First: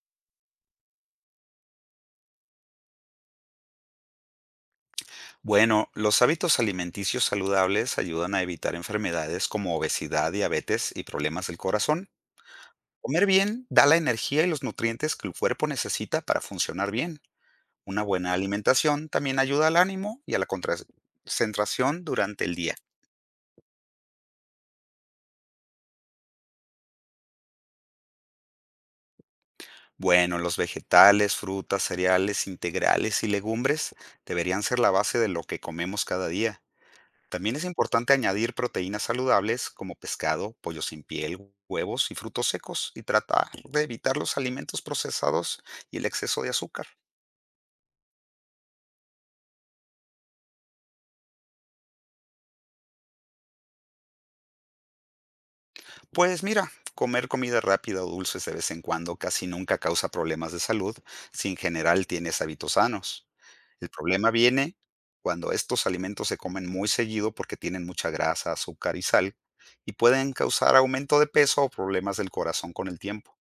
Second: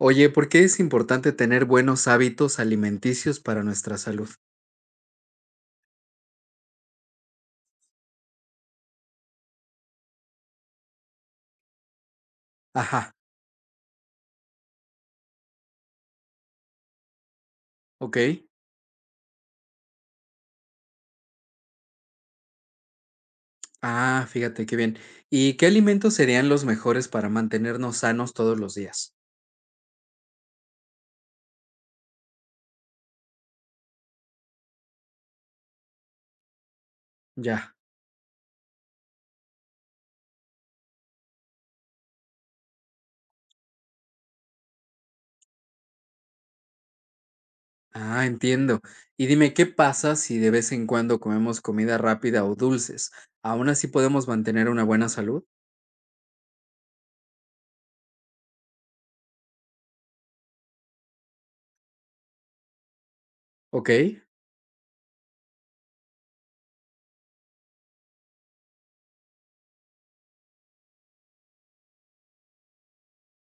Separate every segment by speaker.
Speaker 1: Oye, ¿por qué es importante tener buenos hábitos alimenticios para nuestra salud?
Speaker 2: Bueno, los hábitos alimenticios saludables ayudan a evitar enfermedades como obesidad, diabetes y problemas del corazón.
Speaker 1: Ajá,
Speaker 2: Comer bien da la energía y los nutrientes que el cuerpo necesita para funcionar bien. Una
Speaker 1: ok.
Speaker 2: buena alimentación también ayuda al ánimo y a la concentración durante el día.
Speaker 1: Ah, fíjate qué bien. ¿Y qué alimentos serían los mejores para mantenernos sanos todos los días?
Speaker 2: Bueno, los vegetales, frutas, cereales integrales y legumbres deberían ser la base de lo que comemos cada día. También es
Speaker 1: Ya.
Speaker 2: importante añadir proteínas saludables como pescado, pollo sin piel, huevos y frutos secos y tratar de evitar los alimentos procesados y el exceso de azúcar.
Speaker 1: Ah, entiendo. Y dime, ¿qué pasa si de vez en cuando comemos comida rápida o dulces? ¿Aún así podemos mantener una buena salud?
Speaker 2: Pues mira, comer comida rápida o dulces de vez en cuando casi nunca causa problemas de salud si en general tienes hábitos sanos. El
Speaker 1: Ok.
Speaker 2: problema viene cuando estos alimentos se comen muy seguido porque tienen mucha grasa, azúcar y sal y pueden causar aumento de peso o problemas del corazón con el tiempo.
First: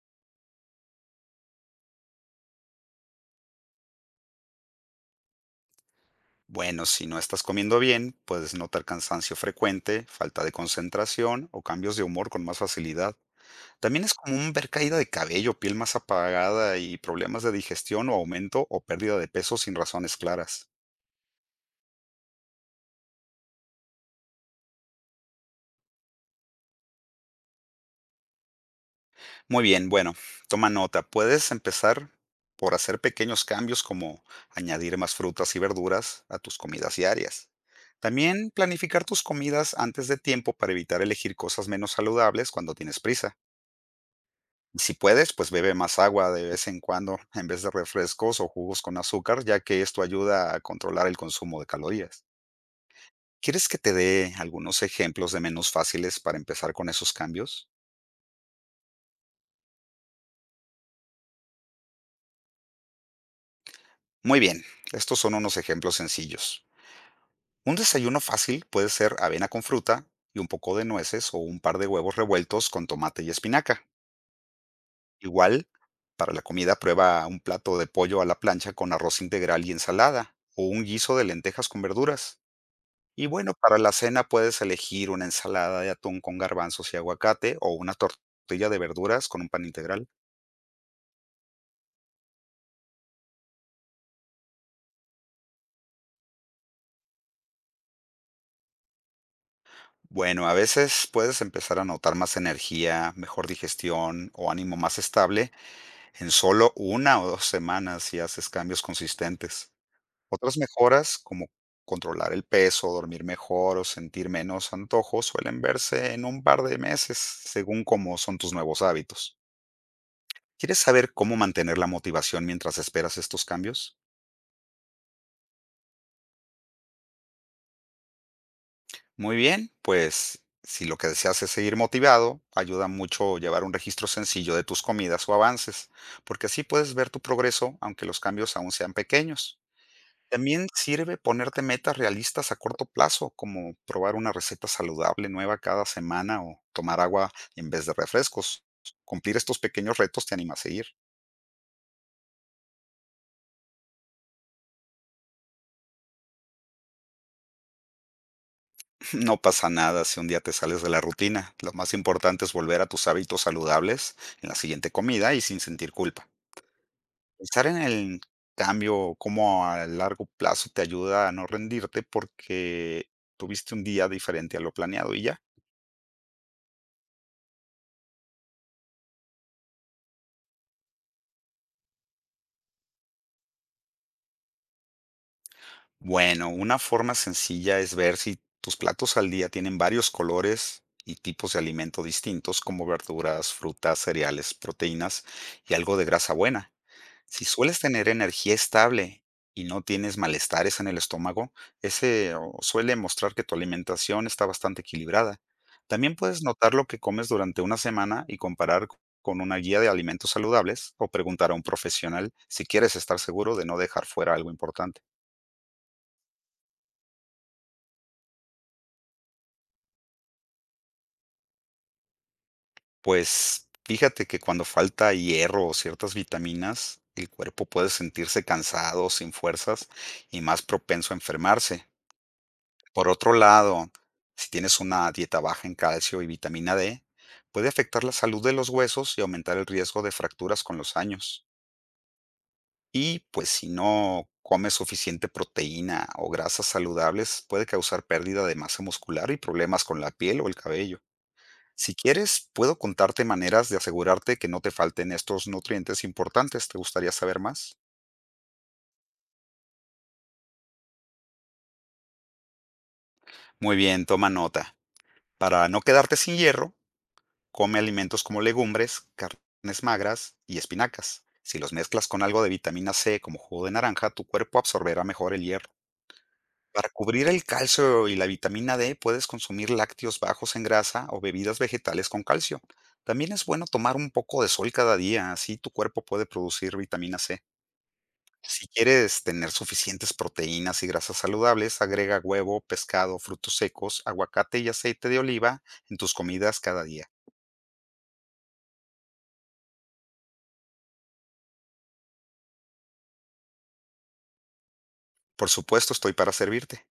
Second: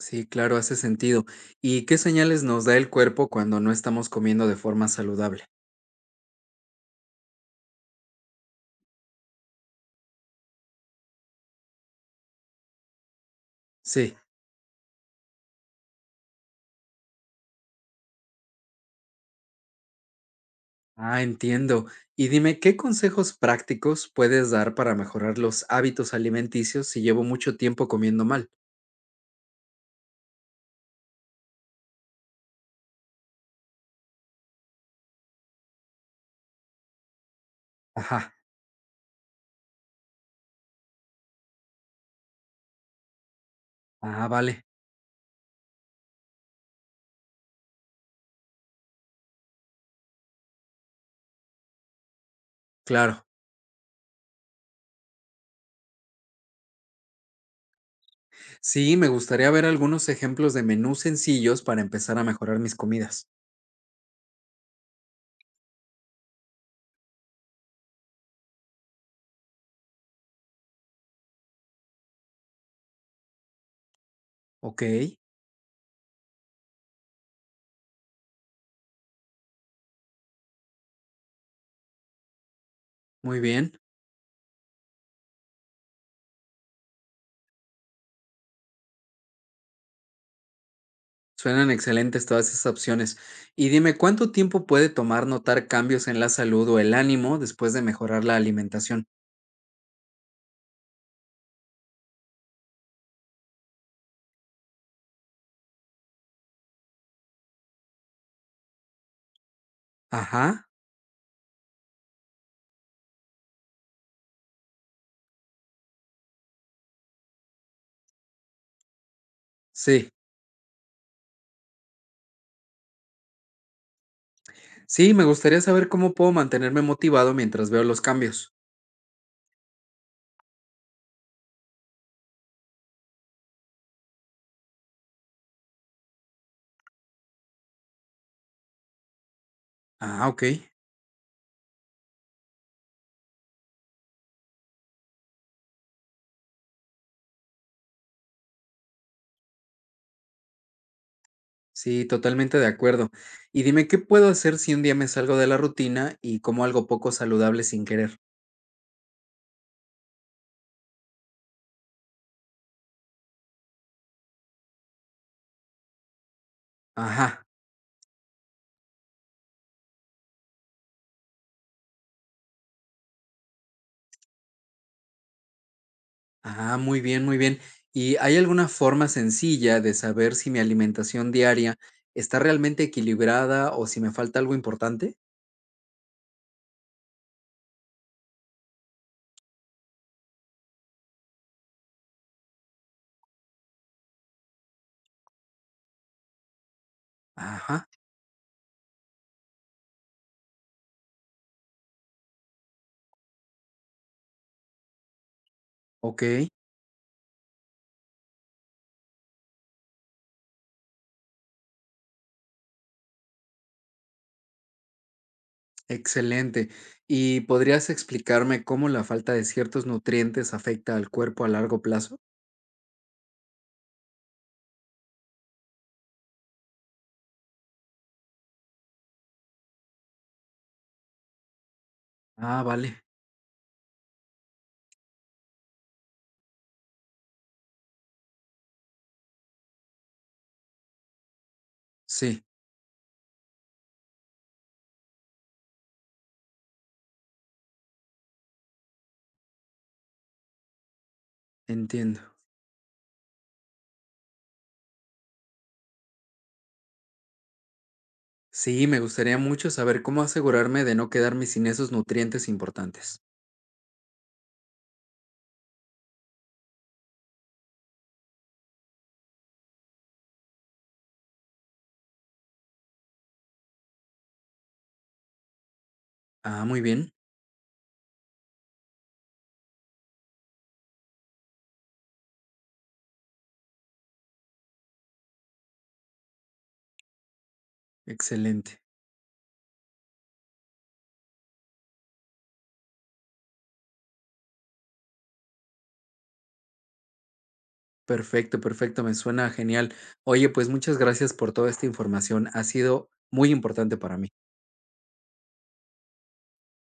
Speaker 1: Sí, claro, hace sentido. ¿Y qué señales nos da el cuerpo cuando no estamos comiendo de forma saludable?
Speaker 2: Bueno, si no estás comiendo bien, puedes notar cansancio frecuente, falta de concentración o cambios de humor con más facilidad. También es
Speaker 1: Sí.
Speaker 2: común ver caída de cabello, piel más apagada y problemas de digestión o aumento o pérdida de peso sin razones claras.
Speaker 1: Ah, entiendo. Y dime, ¿qué consejos prácticos puedes dar para mejorar los hábitos alimenticios si llevo mucho tiempo comiendo mal?
Speaker 2: Muy bien, bueno, toma nota. Puedes empezar por hacer pequeños cambios como añadir más frutas y verduras a tus comidas diarias.
Speaker 1: Ajá.
Speaker 2: También planificar tus comidas antes de tiempo para evitar elegir cosas menos saludables cuando tienes prisa.
Speaker 1: Ah, vale.
Speaker 2: Si puedes, pues bebe más agua de vez en cuando en vez de refrescos o jugos con azúcar, ya que esto ayuda a controlar el consumo de calorías.
Speaker 1: Claro.
Speaker 2: ¿Quieres que te dé algunos ejemplos de menús fáciles para empezar con esos cambios?
Speaker 1: Sí, me gustaría ver algunos ejemplos de menús sencillos para empezar a mejorar mis comidas.
Speaker 2: Muy bien, estos son unos ejemplos sencillos. Un desayuno fácil puede ser avena con fruta y un poco de nueces o un par de huevos revueltos con tomate y espinaca.
Speaker 1: Ok,
Speaker 2: Igual, para la comida prueba un plato de pollo a la plancha con arroz integral y ensalada o un guiso de lentejas con verduras. Y
Speaker 1: muy
Speaker 2: bueno, para
Speaker 1: bien.
Speaker 2: la cena puedes elegir una ensalada de atún con garbanzos y aguacate o una tortilla de verduras con un pan integral.
Speaker 1: Suenan excelentes todas esas opciones. Y dime, ¿cuánto tiempo puede tomar notar cambios en la salud o el ánimo después de mejorar la alimentación?
Speaker 2: Bueno, a veces puedes empezar a notar más energía, mejor digestión o ánimo más estable en solo una o dos semanas si haces cambios consistentes. Otras
Speaker 1: Ajá.
Speaker 2: mejoras, como controlar el peso, dormir mejor o sentir menos antojos, suelen verse en un par de meses, según cómo son tus nuevos hábitos.
Speaker 1: Sí.
Speaker 2: ¿Quieres saber cómo mantener la motivación mientras esperas estos cambios?
Speaker 1: Sí, me gustaría saber cómo puedo mantenerme motivado mientras veo los cambios.
Speaker 2: Muy bien, pues si lo que deseas es seguir motivado, ayuda mucho llevar un registro sencillo de tus comidas o avances, porque así puedes ver tu progreso aunque los cambios aún sean pequeños.
Speaker 1: Ah, ok.
Speaker 2: También sirve ponerte metas realistas a corto plazo, como probar una receta saludable nueva cada semana o tomar agua en vez de refrescos. Cumplir estos pequeños retos te anima a seguir.
Speaker 1: Sí, totalmente de acuerdo. Y dime, ¿qué puedo hacer si un día me salgo de la rutina y como algo poco saludable sin querer?
Speaker 2: No pasa nada si un día te sales de la rutina. Lo más importante es volver a tus hábitos saludables en la siguiente comida y sin sentir culpa.
Speaker 1: Ajá,
Speaker 2: Pensar en el cambio como a largo plazo te ayuda a no rendirte porque tuviste un día diferente a lo planeado y ya.
Speaker 1: ah, muy bien, muy bien. ¿Y hay alguna forma sencilla de saber si mi alimentación diaria está realmente equilibrada o si me falta algo importante?
Speaker 2: Bueno, una forma sencilla es ver si tus platos al día tienen varios colores y tipos de alimento distintos como verduras, frutas, cereales, proteínas y algo de grasa buena. Si sueles
Speaker 1: Ajá,
Speaker 2: tener energía estable y no tienes malestares en el estómago, suele mostrar que tu alimentación está bastante equilibrada. También
Speaker 1: ok,
Speaker 2: puedes notar lo que comes durante una semana y comparar con una guía de alimentos saludables o preguntar a un profesional si quieres estar seguro de no dejar fuera algo importante.
Speaker 1: excelente. ¿Y podrías explicarme cómo la falta de ciertos nutrientes afecta al cuerpo a largo plazo?
Speaker 2: Pues fíjate que cuando falta hierro o ciertas vitaminas, el cuerpo puede sentirse cansado, sin fuerzas y más propenso a enfermarse.
Speaker 1: Ah, vale,
Speaker 2: Por otro lado, si tienes una dieta baja en calcio y vitamina D, puede afectar la salud de los huesos y aumentar el riesgo de fracturas con los años.
Speaker 1: sí,
Speaker 2: Y pues si no comes suficiente proteína o grasas saludables, puede causar pérdida de masa muscular y problemas con la piel o el cabello. Si
Speaker 1: entiendo.
Speaker 2: quieres, puedo contarte maneras de asegurarte que no te falten estos nutrientes importantes. ¿Te gustaría saber más?
Speaker 1: Sí, me gustaría mucho saber cómo asegurarme de no quedarme sin esos nutrientes importantes.
Speaker 2: Muy bien, toma nota. Para no quedarte sin hierro, come alimentos como legumbres, carnes magras y espinacas. Si los mezclas con algo de vitamina C como jugo de naranja, tu cuerpo absorberá mejor el hierro.
Speaker 1: Ah, muy
Speaker 2: Para
Speaker 1: bien.
Speaker 2: cubrir el calcio y la vitamina D, puedes consumir lácteos bajos en grasa o bebidas vegetales con calcio. También es bueno tomar un poco de sol cada día, así tu cuerpo puede producir vitamina C. Si
Speaker 1: Excelente.
Speaker 2: quieres tener suficientes proteínas y grasas saludables, agrega huevo, pescado, frutos secos, aguacate y aceite de oliva en tus comidas cada día.
Speaker 1: Perfecto, perfecto. Me suena genial. Oye, pues muchas gracias por toda esta información. Ha sido muy importante para mí.
Speaker 2: Por supuesto, estoy para servirte.